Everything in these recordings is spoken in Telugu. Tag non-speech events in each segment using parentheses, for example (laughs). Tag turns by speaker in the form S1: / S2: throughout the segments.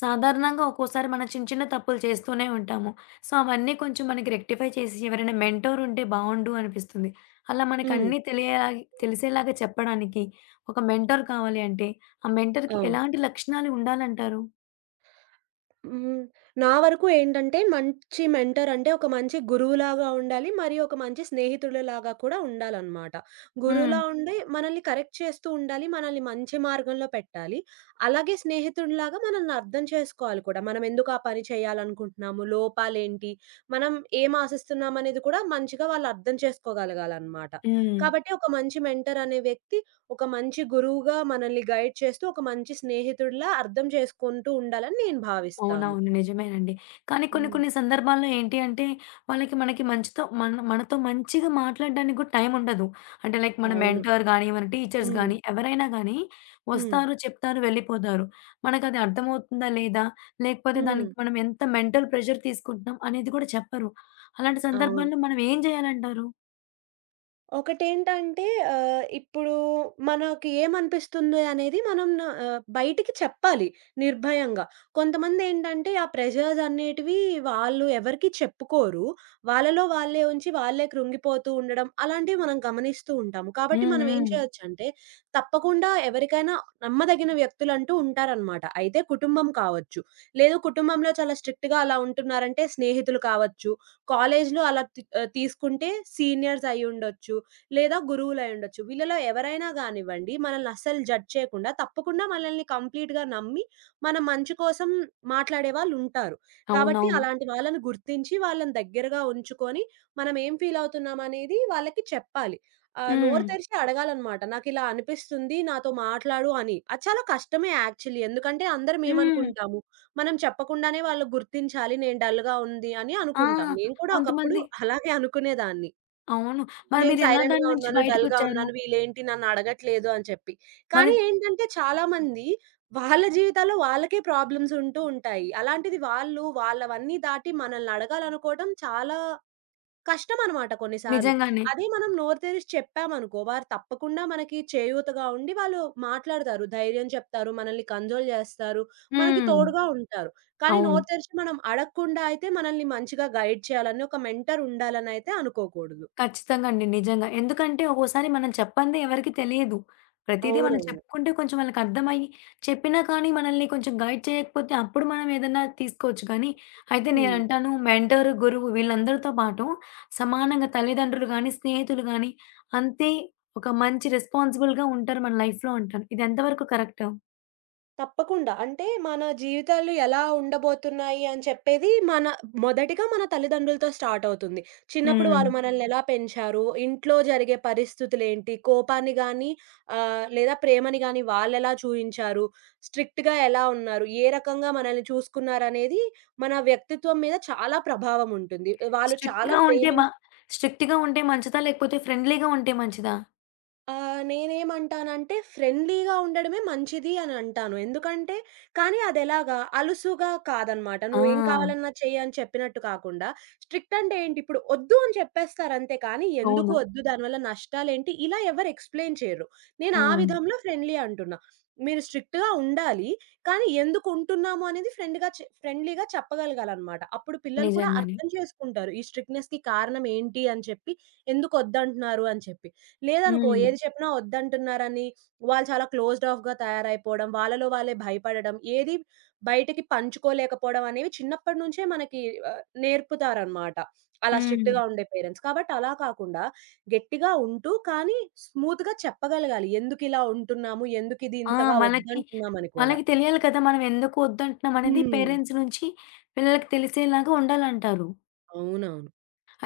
S1: సాధారణంగా ఒక్కోసారి మనం చిన్న చిన్న తప్పులు చేస్తూనే ఉంటాము. సో, అవన్నీ కొంచెం మనకి రెక్టిఫై చేసి ఎవరైనా మెంటోర్ ఉంటే బావుండు అనిపిస్తుంది. అలా మనకు
S2: హ్మ్.
S1: అన్నీ తెలియలా తెలిసేలాగా చెప్పడానికి ఒక మెంటోర్ కావాలి అంటే, ఆ మెంటర్‌కి
S2: అవును.
S1: ఎలాంటి లక్షణాలు ఉండాలంటారు?
S2: హ్మ్. నా వరకు ఏంటంటే మంచి మెంటర్ అంటే ఒక మంచి గురువులాగా ఉండాలి. మరి ఒక మంచి స్నేహితుడిలాగా కూడా ఉండాలనమాట. గురువులా
S1: హ్మ్.
S2: ఉండి మనల్ని కరెక్ట్ చేస్తూ ఉండాలి. మనల్ని మంచి మార్గంలో పెట్టాలి. అలాగే స్నేహితుడిలాగా మనల్ని అర్థం చేసుకోవాలి కూడా. మనం ఎందుకు ఆ పని చేయాలనుకుంటున్నాము? లోపాలేంటి? మనం ఏం ఆశిస్తున్నామనేది కూడా మంచిగా వాళ్ళు అర్థం చేసుకోగలగాలనమాట.
S1: హ్మ్.
S2: కాబట్టి ఒక మంచి మెంటర్ అనే వ్యక్తి ఒక మంచి గురువుగా మనల్ని గైడ్ చేస్తూ, ఒక మంచి స్నేహితుడిలా అర్థం చేసుకుంటూ ఉండాలని నేను భావిస్తాను.
S1: అవునవును. నిజమేనండి. కానీ కొన్ని
S2: హ్మ్.
S1: కొన్ని సందర్భాల్లో ఏంటి అంటే, వాళ్ళకి మనకి మంచితో మన మనతో మంచిగా మాట్లాడడానికి కూడా టైం ఉండదు. అంటే లైక్ మన
S2: అవును.
S1: మెంటర్ గాని, మన టీచర్స్
S2: హ్మ్.
S1: గాని, ఎవరైనా గానీ
S2: హ్మ్.
S1: వస్తారు, చెప్తారు, వెళ్ళిపోతారు. మనకది అర్థమవుతుందా లేదా? లేకపోతే
S2: హ్మ్.
S1: దానికి మనం ఎంత మెంటల్ ప్రెషర్ తీసుకుంటున్నాం అనేది కూడా చెప్పరు. అలాంటి
S2: అవును.
S1: సందర్భాల్లో మనం ఏం జేయాలంటారు?
S2: ఒకటేంటంటే ఇప్పుడు మనకి ఏమనిపిస్తుంది అనేది మనం బయటికి చెప్పాలి నిర్భయంగా. కొంతమందేంటంటే ఆ ప్రెషర్స్ అనేటివి వాళ్ళు ఎవరికీ చెప్పుకోరు. వాళ్ళలో వాళ్ళే ఉంచి వాళ్ళే కృంగిపోతూ ఉండడం అలాంటివి మనం గమనిస్తూ ఉంటాము. కాబట్టి
S1: హ్మ్.
S2: మనం ఏం
S1: హ్మ్.
S2: చేయొచ్చంటే తప్పకుండా ఎవరికైనా నమ్మదగిన వ్యక్తులంటూ ఉంటారనమాట. అయితే కుటుంబం కావచ్చు, లేదు కుటుంబంలో చాలా స్ట్రిక్ట్‌గా అలా ఉంటున్నారంటే స్నేహితులు కావచ్చు, కాలేజ్‌లో అలా తీసుకుంటే సీనియర్స్ అయ్యుండొచ్చు. లేదా గురువులై ఉండొచ్చు. వీళ్ళలో ఎవరైనా గానివ్వండి, మనల్ని అస్సలు జడ్జ్ చేయకుండా తప్పకుండా మనల్ని కంప్లీట్‌గా నమ్మి, మన మంచి కోసం మాట్లాడే వాళ్ళుంటారు. కాబట్టి
S1: అవునవును.
S2: అలాంటి వాళ్ళని గుర్తించి, వాళ్ళని దగ్గరగా ఉంచుకొని, మనం ఏం ఫీల్ అవుతున్నామనేది వాళ్ళకి చెప్పాలి.
S1: హ్మ్.
S2: నోరు తెరిచి అడగాలనమాట. నాకిలా అనిపిస్తుంది, నాతో మాట్లాడు అని. అది చాలా కష్టమే యాక్చువల్లీ. ఎందుకంటే అందరం
S1: హ్మ్.
S2: ఏమనుకుంటాము, మనం చెప్పకుండానే వాళ్ళు గుర్తించాలి, నేను డల్‌గా ఉంది అని
S1: ఆ!
S2: అనుకుంటాం. నేను కూడా ఒకప్పుడు
S1: కొంతమంది
S2: అలాగే అనుకునేదాన్ని.
S1: అవును. మరి
S2: నేను
S1: మీరెలా
S2: సైలెంట్‌గా
S1: దాని నుంచి
S2: ఉన్నాను, డల్‌గా
S1: బయటకొచ్చారు?
S2: ఉన్నాను, వీళ్ళేంటి నన్నడగట్లేదు అని చెప్పి.
S1: మరి
S2: కానీ ఏంటంటే చాలామంది వాళ్ళ జీవితాల్లో వాళ్ళకే ప్రాబ్లమ్స్ ఉంటూ ఉంటాయి. అలాంటిది వాళ్ళు వాళ్ళవన్నీ దాటి మనల్ని అడగాలనుకోవడం చాలా కష్టమనమాట కొన్నిసార్లు.
S1: నిజంగానే.
S2: అదే మనం నోరు తెరిసి చెప్పామనుకో, వారు తప్పకుండా మనకి చేయూతగా ఉండి వాళ్ళు మాట్లాడతారు. ధైర్యం చెప్తారు, మనల్ని కన్సోల్ చేస్తారు, మనకి
S1: హ్మ్.
S2: తోడుగా ఉంటారు. కానీ నోరు
S1: అవును.
S2: తెరిచి మనం అడగకుండా అయితే మనల్ని మంచిగా గైడ్ చేయాలని ఒక మెంటర్ ఉండాలనైతే అనుకోకూడదు.
S1: ఖచ్చితంగా అండి. నిజంగా. ఎందుకంటే ఒక్కోసారి మనం చెప్పందే ఎవరికీ తెలియదు. ప్రతీదీ మనం
S2: అవునవును.
S1: చెప్పుకుంటే కొంచెం వాళ్ళకి అర్థమయ్యి, చెప్పినా కానీ మనల్ని కొంచెం గైడ్ చేయకపోతే అప్పుడు మనం ఏదన్నా తీసుకోవచ్చు గానీ, అయితే
S2: హ్మ్.
S1: నేనంటాను మెంటరు, గురువు వీళ్ళందరితో పాటు సమానంగా తల్లిదండ్రులు గానీ, స్నేహితులు గానీ అంతే ఒక మంచి రెస్పాన్సిబుల్‌గా ఉంటారు మన లైఫ్‌లో అంటాను. ఇది ఎంతవరకు కరెక్ట్?
S2: తప్పకుండా. అంటే మన జీవితాలు ఎలా ఉండబోతున్నాయి అని చెప్పేది మన మొదటిగా మన తల్లిదండ్రులతో స్టార్ట్ అవుతుంది. చిన్నప్పుడు
S1: హ్మ్.
S2: వాళ్ళు మనల్ని ఎలా పెంచారు, ఇంట్లో జరిగే పరిస్థితులేంటి, కోపాన్ని గాని లేదా ప్రేమని గాని వాళ్ళెలా చూయించారు, స్ట్రిక్ట్‌గా ఎలా ఉన్నారు, ఏ రకంగా మనల్ని చూసుకున్నారనేది మన వ్యక్తిత్వం మీద చాలా ప్రభావం ఉంటుంది. వాళ్ళు చాలా
S1: స్ట్రిక్ట్‌గా ఉంటే మ
S2: ప్రేమించి
S1: స్ట్రిక్ట్‌గా ఉంటే మంచిదా? లేకపోతే ఫ్రెండ్లీగా ఉంటే మంచిదా?
S2: నేనేమంటానంటే ఫ్రెండ్లీగా ఉండడమే మంచిది అని అంటాను. ఎందుకంటే కానీ అదెలాగా అలుసుగా కాదనమాట.
S1: ఆ!
S2: నువ్వేం కావాలన్నా చెయ్యి అని చెప్పినట్టు కాకుండా, స్ట్రిక్ట్ అంటే ఏంటి ఇప్పుడు ఒద్దు అని చెప్పేస్తారంతే కానీ, ఎందుకు
S1: అవును.
S2: ఒద్దు దానివల్ల నష్టాలేంటి ఇలా ఎవరు ఎక్స్‌ప్లెయిన్ చేయరు. నేను ఆ
S1: హ్మ్.
S2: విధంలో ఫ్రెండ్లీ అంటున్నా. మీరు స్ట్రిక్ట్‌గా ఉండాలి. కానీ ఎందుకు ఉంటున్నాము అనేది ఫ్రెండ్‌గా చె ఫ్రెండ్లీగా చెప్పగలగాలనమాట. అప్పుడు పిల్లలు కూడా
S1: నిజంగానే.
S2: అర్థం చేసుకుంటారు. ఈ స్ట్రిక్ట్‌నెస్‌కి కారణం ఏంటి అని చెప్పి, ఎందుకు ఒద్దంటున్నారు అని చెప్పి. లేదనుకో
S1: హ్మ్.
S2: ఏది చెప్పినా వద్దంటున్నారని వాళ్ళు చాలా క్లోజ్డ్ ఆఫ్‌గా తయారైపోవడం, వాళ్ళలో వాళ్ళే భయపడడం, ఏది బయటకి పంచుకోలేకపోవడం అనేవి చిన్నప్పటి నుంచే మనకి నేర్పుతారనమాట. అలా
S1: హ్మ్.
S2: స్ట్రిక్ట్‌గా ఉండే పేరెంట్స్. కాబట్టి అలా కాకుండా గట్టిగా ఉంటూ కానీ స్మూత్‌గా చెప్పగలగాలి. ఎందుకిలా ఉంటున్నాము? ఎందుకిది
S1: ఆ!
S2: ఇంతగా
S1: మనకి,
S2: వద్దంటున్నామని కూడా.
S1: వాళ్ళకి తెలియాలి కదా! మనం ఎందుకు వద్దంటున్నాం అనేది
S2: హ్మ్.
S1: పేరెంట్స్ నుంచి పిల్లలకి తెలిసేలాగా ఉండాలంటారు.
S2: అవునవును.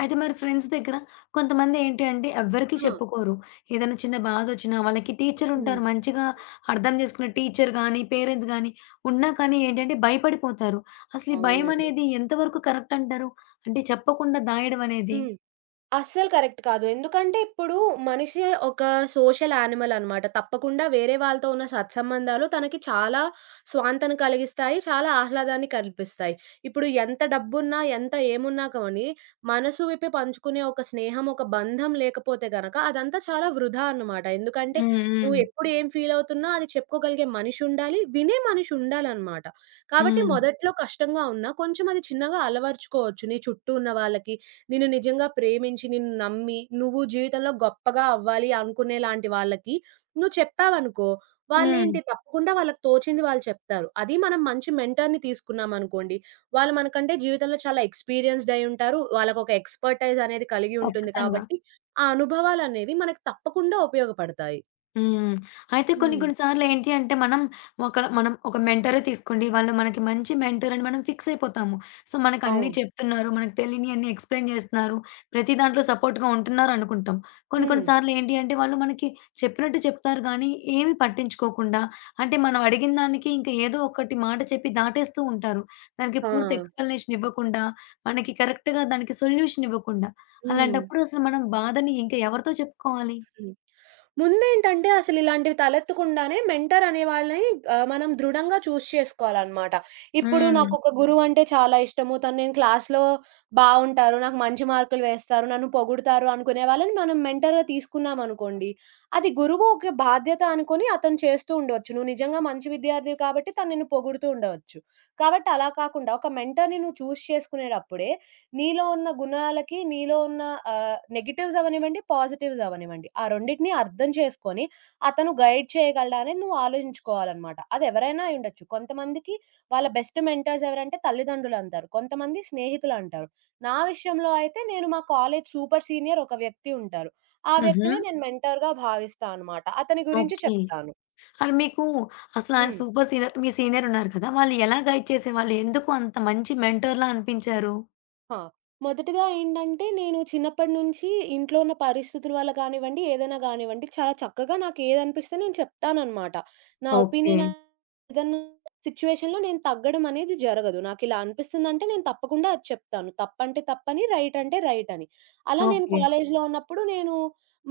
S1: అయితే మరి ఫ్రెండ్స్ దగ్గర కొంతమంది ఏంటి అంటే ఎవ్వరికీ
S2: ఆ!
S1: చెప్పుకోరు. ఏదైనా చిన్న బాధొచ్చినా వాళ్ళకి టీచర్
S2: హ్మ్.
S1: ఉంటారు. మంచిగా అర్థం చేసుకునే టీచర్ గానీ, పేరెంట్స్ గానీ ఉన్నా కానీ ఏంటంటే భయపడిపోతారు. అసలు ఈ భయం
S2: అవునండి.
S1: అనేది ఎంతవరకు కరెక్ట్ అంటారు? అంటే చెప్పకుండా దాయడం అనేది?
S2: హ్మ్. అస్సలు కరెక్ట్ కాదు. ఎందుకంటే, ఇప్పుడు మనిషి ఒక సోషల్ యానిమల్ అనమాట. తప్పకుండా వేరే వాళ్ళతో ఉన్న సత్సంబంధాలు తనకి చాలా స్వాంతన కలిగిస్తాయి. చాలా ఆహ్లాదాన్ని కల్పిస్తాయి. ఇప్పుడు ఎంత డబ్బున్నా, ఎంత ఏమున్నా కానీ, మనసు విప్పి పంచుకునే ఒక స్నేహం, ఒక బంధం లేకపోతే గనక అదంతా చాలా వృధా అన్నమాట. ఎందుకంటే,
S1: హ్మ్.
S2: నువ్వు
S1: హ్మ్.
S2: ఎప్పుడు ఏం ఫీల్ అవుతున్నా అది చెప్పుకోగలిగే మనిషుండాలి. వినే మనిషి ఉండాలన్నమాట. కాబట్టి
S1: హ్మ్.
S2: మొదట్లో కష్టంగా ఉన్నా కొంచెం అది చిన్నగా అలవరుచుకోవచ్చు. నీ చుట్టూ ఉన్న వాళ్ళకి, నిన్ను నిజంగా ప్రేమించి, నిన్ను నమ్మి, నువ్వు జీవితంలో గొప్పగా అవ్వాలి అనుకునేలాంటి వాళ్ళకి నువ్వు చెప్పావనుకో,
S1: హ్మ్.
S2: వాళ్ళేంటి తప్పకుండా వాళ్ళకి తోచింది వాళ్ళు చెప్తారు. అది మనం మంచి మెంటర్‌ని తీసుకున్నామనుకోండి, వాళ్ళు మనకంటే జీవితంలో చాలా ఎక్స్‌పీరియన్స్‌డ్ అయ్యుంటారు. వాళ్ళకొక ఎక్స్‌పర్‌టైజ్ అనేది కలిగి ఉంటుంది
S1: ఖచ్చితంగా.
S2: కాబట్టి, ఆ అనుభవాలనేవి మనకు తప్పకుండా ఉపయోగపడతాయి.
S1: హ్మ్. అయితే కొన్ని
S2: హ్మ్.
S1: కొన్ని సార్లు ఏంటి అంటే మనం ఒక మెంటరే తీసుకోండి. వాళ్ళు మనకి మంచి మెంటర్ అని మనం ఫిక్స్ అయిపోతాము. సో, మనకన్నీ
S2: అవును.
S1: చెప్తున్నారు. మనకు తెలియనియన్నీ ఎక్స్‌ప్లెయిన్ చేస్తున్నారు. ప్రతి దాంట్లో సపోర్ట్‌గా ఉంటున్నారనుకుంటాం. కొన్ని
S2: హ్మ్.
S1: కొన్ని సార్లు ఏంటి అంటే వాళ్ళు మనకి చెప్పినట్టు చెప్తారు గానీ ఏమి పట్టించుకోకుండా అంటే మనం అడిగిన దానికి ఇంకా ఏదో ఒకటి మాట చెప్పి దాటేస్తూ ఉంటారు. దానికి
S2: ఆ!
S1: పూర్తి ఎక్స్‌ప్లనేషన్ ఇవ్వకుండా, మనకి కరెక్ట్‌గా దానికి సొల్యూషన్ ఇవ్వకుండా.
S2: హ్మ్.
S1: అలాంటప్పుడు అసలు మనం బాధని ఇంకా ఎవరితో చెప్పుకోవాలి?
S2: ముందేంటంటే అసలిలాంటివి తలెత్తకుండానే మెంటర్ అనే వాళ్ళని మనం దృఢంగా చూజ్ చేసుకోవాలనమాట. ఇప్పుడు
S1: హ్మ్.
S2: నాకొక గురువంటే చాలా ఇష్టము. తను నేను క్లాస్‌లో బావుంటారు, నాకు మంచి మార్కులు వేస్తారు, నన్ను పొగుడుతారు అనుకునే వాళ్ళని మనం మెంటర్‌గా తీసుకున్నామనుకోండి. అది గురువు ఒక బాధ్యత అనుకోని అతను చేస్తూ ఉండవచ్చు. నువ్వు నిజంగా మంచి విద్యార్థివి కాబట్టి తను నిన్ను పొగుడుతూ ఉండవచ్చు. కాబట్టి అలా కాకుండా ఒక మెంటర్‌ని నువ్వు చూజ్ చేసుకునేటప్పుడే నీలో ఉన్న గుణాలకి, నీలో ఉన్న నెగెటివ్స్ అవ్వనివ్వండి, పాజిటివ్స్ అవ్వనివ్వండి. ఆ రెండిటిని అర్థం చేసుకొని, అతను గైడ్ చేయగలడా అనేది నువ్వు ఆలోచించుకోవాలనమాట. అది ఎవరైనా అయ్యుండొచ్చు. కొంతమందికి వాళ్ళ బెస్ట్ మెంటర్స్ ఎవరంటే తల్లిదండ్రులంటారు. కొంతమంది స్నేహితులంటారు. నా విషయంలో అయితే నేను మా కాలేజ్ సూపర్ సీనియర్ ఒక వ్యక్తి ఉంటారు. ఆ
S1: హుహు.
S2: వ్యక్తినే నేను మెంటర్‌గా భావిస్తా అనమాట. అతని గురించి
S1: ఓకే.
S2: చెప్తాను.
S1: అది మీకు అసలు ఆయన
S2: హ్మ్.
S1: సూపర్ సీనియర్ మీ సీనియర్ ఉన్నారు కదా! వాళ్ళు ఎలా గైడ్ చేసేవాళ్ళు? ఎందుకు అంత మంచి మెంటర్‌లా అనిపించారు?
S2: ఆ! మొదటగా ఏంటంటే, నేను చిన్నప్పటి నుంచి ఇంట్లో ఉన్న పరిస్థితుల వల్ల కానివ్వండి, ఏదైనా గానివ్వండి, చాలా చక్కగా నాకేదనిపిస్తే నేను చెప్తాననమాట. నా
S1: ఓకే.
S2: ఒపీనియన్ ఏదన్నా సిట్యుయేషన్‌లో నేను తగ్గడం అనేది జరగదు. నాకిలా అనిపిస్తుందంటే నేను తప్పకుండా అది చెప్తాను. తప్పంటే తప్పని, రైట్ అంటే రైట్ అని. అలా నేను
S1: ఓకే.
S2: కాలేజీలో ఉన్నప్పుడు నేను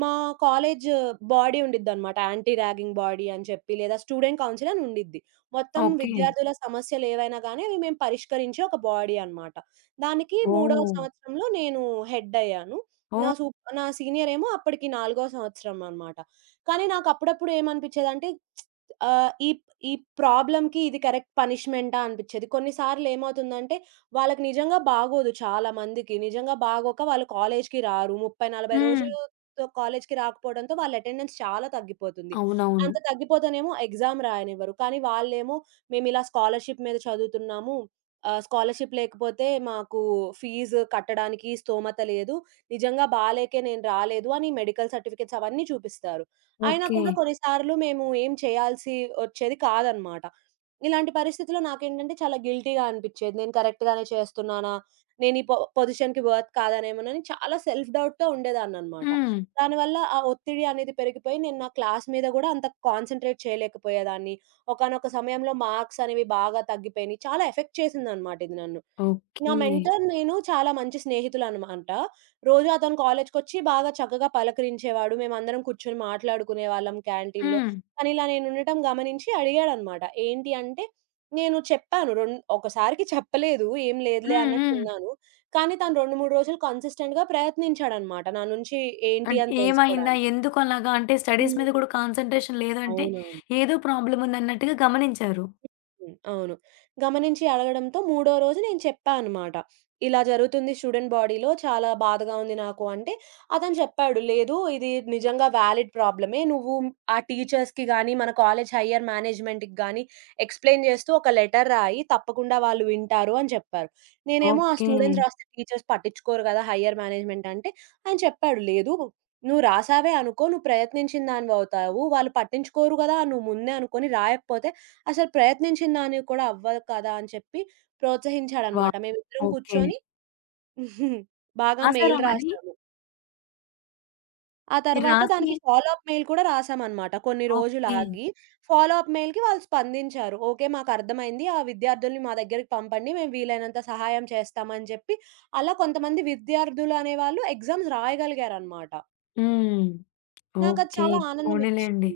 S2: మా కాలేజ్ బాడీ ఉండిద్దనమాట. యాంటీ ర్యాగింగ్ బాడీ అని చెప్పి, లేదా స్టూడెంట్ కౌన్సిల్ అని ఉండిద్ది. మొత్తం
S1: ఓకే.
S2: విద్యార్థుల సమస్యలేవైనా గాని, అవి మేము పరిష్కరించే ఒక బాడీ అనమాట. దానికి మూడవ
S1: ఓహ్!
S2: సంవత్సరంలో నేను హెడ్ అయ్యాను.
S1: ఓహ్!
S2: నా సీనియర్ ఏమో అప్పటికి నాలుగో సంవత్సరం అనమాట. కానీ నాకు అప్పుడప్పుడు ఏమనిపించేదంటే ఆహ్, ఈ ఈ ప్రాబ్లమ్‌కి ఇది కరెక్ట్ పనిష్మెంటా అనిపిచ్చేది. కొన్నిసార్లు ఏమవుతుందంటే, వాళ్ళకి నిజంగా బాగోదు చాలా మందికి. నిజంగా బాగోక వాళ్ళు కాలేజ్‌కి రారు. 30, 40
S1: హ్మ్.
S2: రోజులుతో కాలేజ్‌కి రాకపోవడంతో వాళ్ళ అటెండెన్స్ చాలా తగ్గిపోతుంది.
S1: అవునవును.
S2: అంత తగ్గిపోతేనేమో ఎగ్జామ్ రాయనివ్వరు. కానీ వాళ్ళేమో మేమిలా స్కాలర్‌షిప్ మీద చదువుతున్నాము. స్కాలర్‌షిప్ లేకపోతే మాకు ఫీజు కట్టడానికి స్తోమత లేదు. నిజంగా బాలేకే నేను రాలేదు అని మెడికల్ సర్టిఫికేట్స్ అవన్నీ చూపిస్తారు. అయినా
S1: ఓకే.
S2: కూడా కొన్నిసార్లు మేము ఏం చేయాల్సి వచ్చేది కాదనమాట. ఇలాంటి పరిస్థితిలో నాకేంటంటే చాలా గిల్టీగా అనిపిచ్చేది. నేను కరెక్ట్ గానే చేస్తున్నానా? నేను ఈ పొజిషన్‌కి వర్త్ కాదనేమోనని చాలా సెల్ఫ్ డౌట్‌తో ఉండేదాన్ననమాట.
S1: హ్మ్.
S2: దానివల్ల ఆ ఒత్తిడి అనేది పెరిగిపోయి నేను నా క్లాస్ మీద గూడా అంత కాన్సంట్రేట్ చేయలేకపోయేదాన్ని. ఒకానొక సమయంలో మార్క్స్ అనేవి బాగా తగ్గిపోయినియి. చాలా ఎఫెక్ట్ చేసిందనమాట ఇది నన్ను. నా
S1: ఓకే.
S2: మెంటర్ నేను చాలా మంచి స్నేహితులనమాట. రోజు అతను కాలేజ్‌కొచ్చి బాగా చక్కగా పలకరించేవాడు. మేమందరం కూర్చొని మాట్లాడుకునేవాళ్ళం క్యాంటీన్‌లో.
S1: హ్మ్.
S2: కానీ ఇలా నేనుండటం గమనించి అడిగాడనమాట. ఏంటి అంటే, నేను చెప్పాను ఒకసారికి చెప్పలేదు. ఏం లేదులే
S1: హ్మ్. హ్మ్.
S2: అన్నట్టున్నాను. కానీ తను 2, 3 రోజులు కన్సిస్టెంట్‌గా ప్రయత్నించాడనమాట. నా నుంచి ఏంటి
S1: అంటే
S2: అని
S1: ఏమైందా?
S2: తెలుసుకోడానికి.
S1: ఎందుకు అలాగా? అంటే స్టడీస్
S2: హ్మ్.
S1: మీద కూడా కాన్సంట్రేషన్ లేదంటే
S2: అవునవును.
S1: ఏదో ప్రాబ్లమ్ ఉందన్నట్టుగా గమనించారు.
S2: హ్మ్. అవును. గమనించి అడగడంతో మూడో రోజు నేను చెప్పా అనమాట. ఇలా జరుగుతుంది స్టూడెంట్ బాడీలో. చాలా బాధగా ఉంది నాకు అంటే, అతను చెప్పాడు. లేదు ఇది నిజంగా వాలిడ్ ప్రాబ్లమే. నువ్వు ఆ టీచర్స్‌కి గాని, మన కాలేజ్ హైయ్యర్ మేనేజ్మెంట్‌కి గాని ఎక్స్‌ప్లెయిన్ చేస్తూ ఒక లెటర్ రాయి. తప్పకుండా వాళ్ళు వింటారు అని చెప్పారు. నేనేమో ఆ
S1: ఓకే.
S2: స్టూడెంట్స్ రాస్తే టీచర్స్ పట్టించుకోరు కదా! హైయ్యర్ మేనేజ్మెంట్ అంటే, ఆయన చెప్పాడు. లేదు నువ్వు రాసావే అనుకో. నువ్వు ప్రయత్నించిన దానివవుతావు. వాళ్ళు పట్టించుకోరు కదా! నువ్వు ముందే అనుకోని రాయకపోతే అసలు ప్రయత్నించిన దానికి కూడా అవ్వదు కదా! అని చెప్పి ప్రోత్సహించాడనమాట.
S1: వావ్!
S2: మేమిద్దరం
S1: ఓకే.
S2: కూర్చొని (laughs) బాగా మెయిల్
S1: రాసారా మరి?
S2: రాసాము. ఆ
S1: మీరు
S2: తర్వాత
S1: రాసి
S2: దానికి ఫాలో అప్ మెయిల్ కూడా రాసామనమాట. కొన్ని రోజులు
S1: ఓకే.
S2: ఆగి ఫాలో అప్ మెయిల్‌కి వాళ్ళు స్పందించారు. "ఓకే. మాకర్థమైంది. ఆ విద్యార్థుల్ని మా దగ్గరికి పంపండి. మేము వీలైనంత సహాయం చేస్తామని" చెప్పి అలా కొంతమంది విద్యార్థులు అనేవాళ్ళు ఎగ్జామ్స్ రాయగలిగారనమాట.
S1: హ్మ్.
S2: నాకది
S1: ఓకే.
S2: చాలా
S1: పోనీలెండి.
S2: ఆనందమిచ్చింది.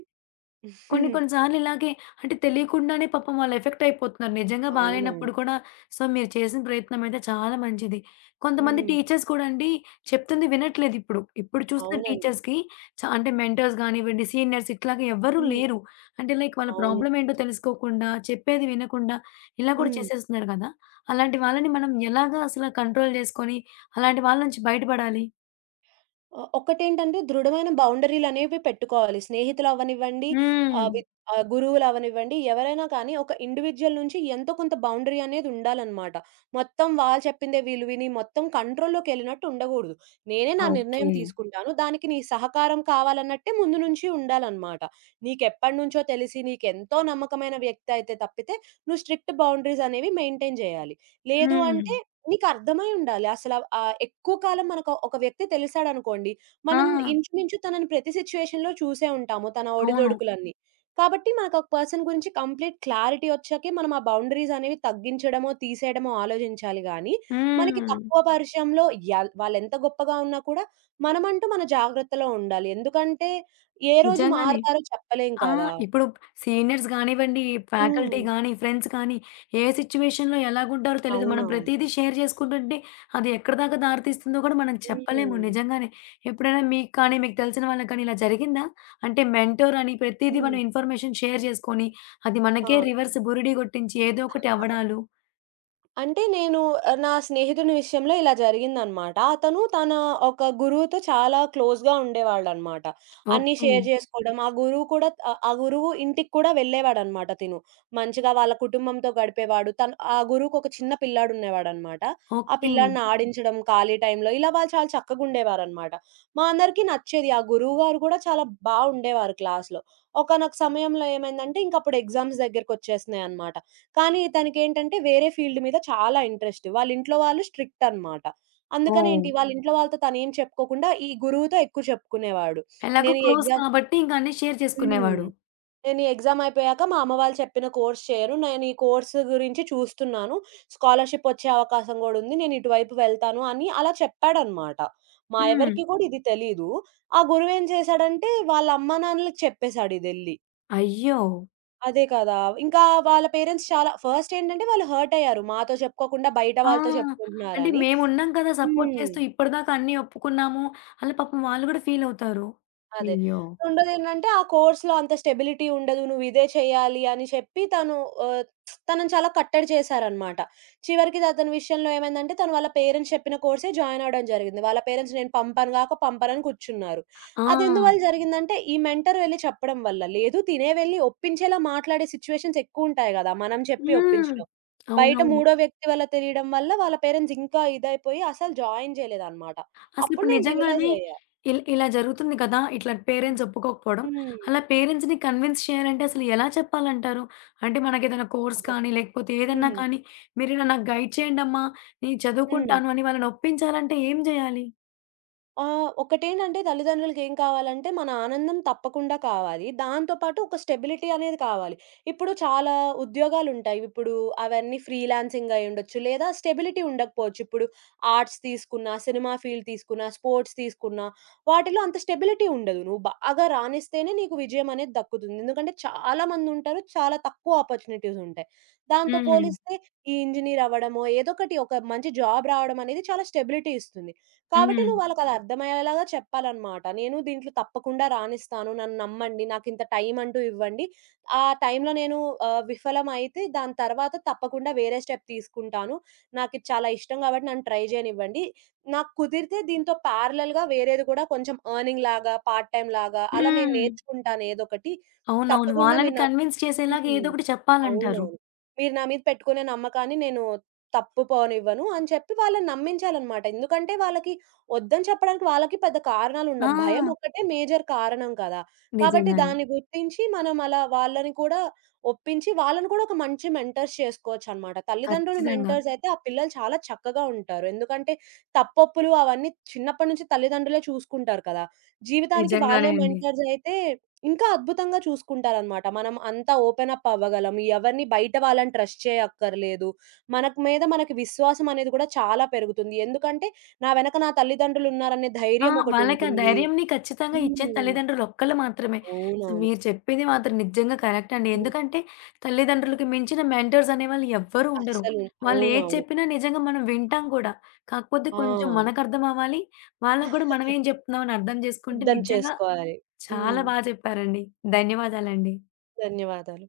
S1: కొన్ని
S2: (laughs)
S1: కొన్ని సార్లు ఇలాగే అంటే తెలియకుండానే పాపం వాళ్ళు ఎఫెక్ట్ అయిపోతున్నారు. నిజంగా
S2: అవునవును.
S1: బాలేనప్పుడు కూడా సో, మీరు చేసిన ప్రయత్నం అయితే చాలా మంచిది. కొంతమంది
S2: హ్మ్.
S1: టీచర్స్ కూడా అండి చెప్తుంది వినట్లేదు ఇప్పుడు. ఇప్పుడు చూస్తున్న
S2: అవునండి.
S1: టీచర్స్‌కి అంటే మెంటర్స్ గానివ్వండి, సీనియర్స్ ఇట్లాగా ఎవ్వరూ
S2: హ్మ్.
S1: లేరు. అంటే లైక్ వాళ్ళ
S2: అవును.
S1: ప్రాబ్లమ్ ఏంటో తెలుసుకోకుండా, చెప్పేది వినకుండా ఇలా కూడా
S2: హ్మ్.
S1: చేసేస్తున్నారు కదా! అలాంటి వాళ్ళని మనం ఎలాగా అసల కంట్రోల్ చేసుకొని అలాంటి వాళ్ళ నుంచి బయటపడాలి?
S2: ఒకటేంటంటే దృఢమైన బౌండరీలనేవి పెట్టుకోవాలి. స్నేహితులవ్వనివ్వండి,
S1: హ్మ్.
S2: ఆహ్, వి గురువులవ్వనివ్వండి, ఎవరైనా కానీ ఒక ఇండివిడ్యువల్ నుంచి ఎంతో కొంత బౌండరీ అనేదుండాలనమాట. మొత్తం వాళ్ళు చెప్పిందే వీళ్ళు విని మొత్తం కంట్రోల్‌లోకెళ్ళినట్టు ఉండగూడదు. నేనే నా నిర్ణయం
S1: ఓకే.
S2: తీసుకుంటాను. దానికి నీ సహకారం కావాలన్నట్టే ముందు నుంచి ఉండాలనమాట. నీకెప్పటినుంచో తెలిసి నీకెంతో నమ్మకమైన వ్యక్తి అయితే తప్పితే, నువ్వు స్ట్రిక్ట్ బౌండరీసనేవి మెయింటైన్ జేయాలి. లేదు
S1: హ్మ్.
S2: అంటే నీకర్థమై ఉండాలి. ఎక్కువ కాలం మనకు ఒక వ్యక్తి తెలిసాడనుకోండి,
S1: ఆ!
S2: మనం ఇంచుమించు తనని ప్రతి సిట్యుయేషన్‌లో చూసే ఉంటాము. తన
S1: అవును.
S2: ఒడిదొడుకులన్నీ. కాబట్టి మనకు ఒక పర్సన్ గురించి కంప్లీట్ క్లారిటీ వచ్చాకే మనం ఆ బౌండరీస్ అనేవి తగ్గించడమో, తీసేయడమో ఆలోచించాలి గానీ, మనకి
S1: హ్మ్.
S2: తక్కువ పరిచయంలో వాళ్ళెంత గొప్పగా ఉన్నా కూడా మనమంటూ మన జాగ్రత్తలో ఉండాలి. ఎందుకంటే ఏ రోజు
S1: నిజంగానే.
S2: మారతారో చెప్పలేం
S1: ఆ!
S2: కదా!
S1: ఇప్పుడు సీనియర్స్ గానివ్వండి, ఫ్యాకల్టీ
S2: హ్మ్.
S1: గానీ, ఫ్రెండ్స్ కానీ, ఏ సిట్యుయేషన్‌లో ఎలాగుంటారో తెలీదు. మనం
S2: అవునవును.
S1: ప్రతీదీ షేర్ చేసుకుంటుంటే, అది ఎక్కడిదాకా దారితీస్తుందో కూడా మనం చెప్పలేము
S2: హ్మ్.
S1: నిజంగానే. ఎప్పుడైనా మీకు కానీ, మీకు తెలిసిన వాళ్ళకి కానీ ఇలా జరిగిందా? అంటే మెంటోర్ అని ప్రతీదీ
S2: హ్మ్.
S1: మనం ఇన్ఫర్మేషన్ షేర్ చేసుకొని, అది మనకే రివర్స్ బురిడి కొట్టించి ఏదో ఒకటి
S2: ఆ!
S1: అవ్వడాలు.
S2: అంటే నేను నా స్నేహితుని విషయంలో ఇలా జరిగిందనమాట. అతను తన ఒక గురువుతో చాలా క్లోజ్‌గా ఉండేవాడనమాట. అన్నీ
S1: ఓకే.
S2: షేర్ జేసుకోవడం. ఆ గురువు కూడా ఆ గురువు ఇంటికి కూడా వెళ్ళేవాడనమాట తిను. మంచిగా వాళ్ళ కుటుంబంతో గడిపేవాడు. తను ఆ గురువుకొక చిన్న పిల్లాడుండేవాడనమాట. ఆ
S1: ఓకే.
S2: పిల్లాడిని ఆడించడం ఖాళీ టైంలో ఇలా వాళ్ళు చాలా చక్కగుండేవారనమాట. మా అందరికీ నచ్చేది. ఆ గురువుగారు కూడా చాలా ఉండేవారు క్లాస్‌లో. ఒకానొక సమయంలో ఏమైందంటే ఇంకప్పుడు ఎగ్జామ్స్ దగ్గరకొచ్చేస్తున్నాయనమాట. కానీ తనకేంటంటే వేరే ఫీల్డ్ మీద చాలా ఇంట్రెస్ట్. వాళ్ళ ఇంట్లో వాళ్ళు స్ట్రిక్ట్ అన్నమాట.
S1: ఓహ్!
S2: అందుకనేంటి వాళ్ళ ఇంట్లో వాళ్ళతో తనేం చెప్పుకోకుండా ఈ గురువుతో ఎక్కువ చెప్పుకునేవాడు.
S1: ఎలాగో
S2: నేను ఈ
S1: క్లోజ్
S2: ఎగ్జామ్
S1: కాబట్టి ఇంక అన్నీ షేర్
S2: హ్మ్.
S1: చేసుకునేవాడు.
S2: నేను ఈ ఎగ్జామ్ అయిపోయాక మా అమ్మ వాళ్ళు చెప్పిన కోర్స్ చేయరు. నేను ఈ కోర్స్ గురించి చూస్తున్నాను. స్కాలర్‌షిప్ వచ్చే అవకాశం గూడా ఉంది. నేను ఇటువైపు వెళ్తాను అని అలా చెప్పాడన్నమాట. మా
S1: హ్మ్.
S2: ఎవరికీ గూడా ఇది తెలీదు. ఆ గురువేం చేశాడంటే వాళ్ళ అమ్మానాన్నలకి చెప్పేసాడు ఇదెళ్లి.
S1: అయ్యో!
S2: అదే కదా! ఇంకా వాళ్ళ పేరెంట్స్ చాలా ఫస్ట్ ఏంటంటే వాళ్ళు హర్ట్ అయ్యారు. మాతో చెప్పుకోకుండా బయట
S1: ఆ!
S2: వాళ్ళతో
S1: అంటే
S2: చెప్పుకుంటున్నారని.
S1: మేమున్నాం కదా! సపోర్ట్
S2: హ్మ్.
S1: చేస్తూ. ఇప్పటిదాకా అన్నీ ఒప్పుకున్నాము. అలా పాపం వాళ్ళు కూడా ఫీలవుతారు.
S2: అదే.
S1: అయ్యో!
S2: రెండోదేంటంటే, ఆ కోర్స్‌లో అంత స్టెబిలిటీ ఉండదు. నువ్వు ఇదే చేయాలి అని చెప్పి తను ఆహ్, తనని చాలా కట్టడి చేశారనమాట. చివరికి అతని విషయంలో ఏమైందంటే, తను వాళ్ళ పేరెంట్స్ చెప్పిన కోర్సే జాయిన్ అవ్వడం జరిగింది. వాళ్ళ పేరెంట్స్ నేను పంపను గాక పంపనని కూర్చున్నారు.
S1: ఆ!
S2: అదెందువల్ల జరిగిందంటే, ఈ మెంటర్ వెళ్లి చెప్పడం వల్ల. లేదు తినే వెళ్లి ఒప్పించేలా మాట్లాడే సిట్యుయేషన్స్ ఎక్కువుంటాయి గదా! మనం చెప్పి
S1: హ్మ్.
S2: ఒప్పించడం. బయట
S1: అవునవును.
S2: మూడో వ్యక్తి వల్ల తెలియడం వల్ల వాళ్ళ పేరెంట్స్ ఇంకా ఇదైపోయి అసలు జాయిన్ చేయలేదనమాట. అప్పుడు
S1: అసలిప్పుడు
S2: నేను రియలైజ్
S1: నిజంగానే
S2: అయ్యా.
S1: ఇలా జరుగుతుంది కదా! ఇట్లా పేరెంట్స్ ఒప్పుకోకపోవడం.
S2: హ్మ్.
S1: అలా పేరెంట్స్‌ని కన్విన్స్ చేయాలంటే అసలు ఎలా చెప్పాలంటారు? అంటే మనకేదైనా కోర్స్ కానీ, లేకపోతే ఏదన్నా
S2: హ్మ్.
S1: కానీ, "మీరిలా నాకు గైడ్ చేయండమ్మా, నేను
S2: హ్మ్.
S1: చదువుకుంటాను" అని వాళ్ళని ఒప్పించాలంటే ఏం జేయాలి?
S2: ఒకటేంటంటే తల్లిదండ్రులకేం కావాలంటే మన ఆనందం తప్పకుండా కావాలి. దాంతో పాటు ఒక స్టెబిలిటీ అనేది కావాలి. ఇప్పుడు చాలా ఉద్యోగాలుంటాయి. ఇప్పుడు అవన్నీ ఫ్రీలాన్సింగ్ అయ్యుండొచ్చు. లేదా స్టెబిలిటీ ఉండకపోవచ్చు. ఇప్పుడు ఆర్ట్స్ తీసుకున్నా, సినిమా ఫీల్డ్ తీసుకున్నా, స్పోర్ట్స్ తీసుకున్నా, వాటిలో అంత స్టెబిలిటీ ఉండదు. నువ్వు బాగా రాణిస్తేనే నీకు విజయం అనేది దక్కుతుంది. ఎందుకంటే చాలా మందుంటారు. చాలా తక్కువ ఆపర్చునిటీస్ ఉంటాయి. దాంతో
S1: హ్మ్.
S2: పోలిస్తే ఈ ఇంజినీర్ అవ్వడమో, ఏదో ఒకటి ఒక మంచి జాబ్ రావడం అనేది చాలా స్టెబిలిటీ ఇస్తుంది. కాబట్టి
S1: హ్మ్.
S2: నువ్వు వాళ్ళకది అర్థమయ్యేలాగా చెప్పాలనమాట. నేను దీంట్లో తప్పకుండా రాణిస్తాను. నన్ను నమ్మండి. నాకింత టైం అంటూ ఇవ్వండి. ఆ టైంలో నేను విఫలమైతే దాని తర్వాత తప్పకుండా వేరే స్టెప్ తీసుకుంటాను. నాకిది చాలా ఇష్టం కాబట్టి నన్ను ట్రై చేయనివ్వండి. నాకు కుదిరితే దీంతో ప్యారలెల్‌గా వేరేది కూడా కొంచెం ఎర్నింగ్ లాగా, పార్ట్ టైమ్ లాగా అలా నేను
S1: హ్మ్.
S2: నేర్చుకుంటాను ఏదొకటి.
S1: అవునవును.
S2: తప్పకుండా
S1: వాళ్ళని
S2: మీరు నా
S1: కన్విన్స్ చేసేలాగా
S2: హ్మ్.
S1: ఏదో ఒకటి చెప్పాలంటారు.
S2: అవునవును. మీరు నా మీద పెట్టుకునే నమ్మకాన్ని నేను తప్పు పోనివ్వను అని చెప్పి వాళ్ళని నమ్మించాలన్నమాట. ఎందుకంటే వాళ్ళకి వద్దని చెప్పడానికి వాళ్ళకి పెద్ద కారణాలుండవు. భయం
S1: ఆ!
S2: ఒక్కటే మేజర్ కారణం కదా! కాబట్టి
S1: నిజంగానే.
S2: దాన్ని గుర్తించి మనం అలా వాళ్ళని కూడా ఒప్పించి వాళ్ళని కూడా ఒక మంచి మెంటర్స్ చేసుకోవచ్చన్నమాట. తల్లిదండ్రులు
S1: ఖచ్చితంగా.
S2: మెంటర్స్ అయితే ఆ పిల్లలు చాలా చక్కగా ఉంటారు. ఎందుకంటే తప్పొప్పులు అవన్నీ చిన్నప్పటి నుంచి తల్లిదండ్రులే చూసుకుంటారు కదా! జీవితానికి వాళ్ళే
S1: నిజంగానే అండి.
S2: మెంటర్స్ అయితే ఇంకా అద్భుతంగా చూసుకుంటారనమాట. మనం అంతా ఓపెన్ అప్ అవ్వగలం. ఎవరిని బయట వాళ్ళని ట్రస్ట్ చేయక్కర్లేదు. మనకు మీద మనకి విశ్వాసం అనేది గూడా చాలా పెరుగుతుంది. ఎందుకంటే, నా వెనక నా తల్లిదండ్రులున్నారనే
S1: ఆ!
S2: ధైర్యం
S1: వాళ్ళకి ఆ
S2: ఒకటుంటుంది.
S1: ధైర్యంని ఖచ్చితంగా ఇచ్చేది
S2: హ్మ్.
S1: తల్లిదండ్రులు ఒక్కళ్ళు మాత్రమే. సో,
S2: అవునవును.
S1: మీరు చెప్పింది మాత్రం నిజంగా కరెక్ట్ అండి.
S2: హ్మ్.
S1: ఎందుకంటే తల్లిదండ్రులకి మించిన మెంటర్స్ అనేవాళ్ళు ఎవ్వరూ ఉండరు.
S2: అస్సలు
S1: వాళ్ళు ఏది
S2: అవునవును.
S1: చెప్పినా నిజంగా మనం వింటాం కూడా. కాకపోతే
S2: ఆ!
S1: కొంచెం మనకు అర్థం అవ్వాలి. వాళ్ళకి కూడా మనం ఏం
S2: (laughs)
S1: చెప్తున్నాం అని అర్థం చేసుకుంటే
S2: సిద్ధం
S1: నిజంగా
S2: చేసుకోవాలి. హ్మ్.
S1: చాలా బాగా చెప్పారండి. ధన్యవాదాలండి.
S2: ధన్యవాదాలు.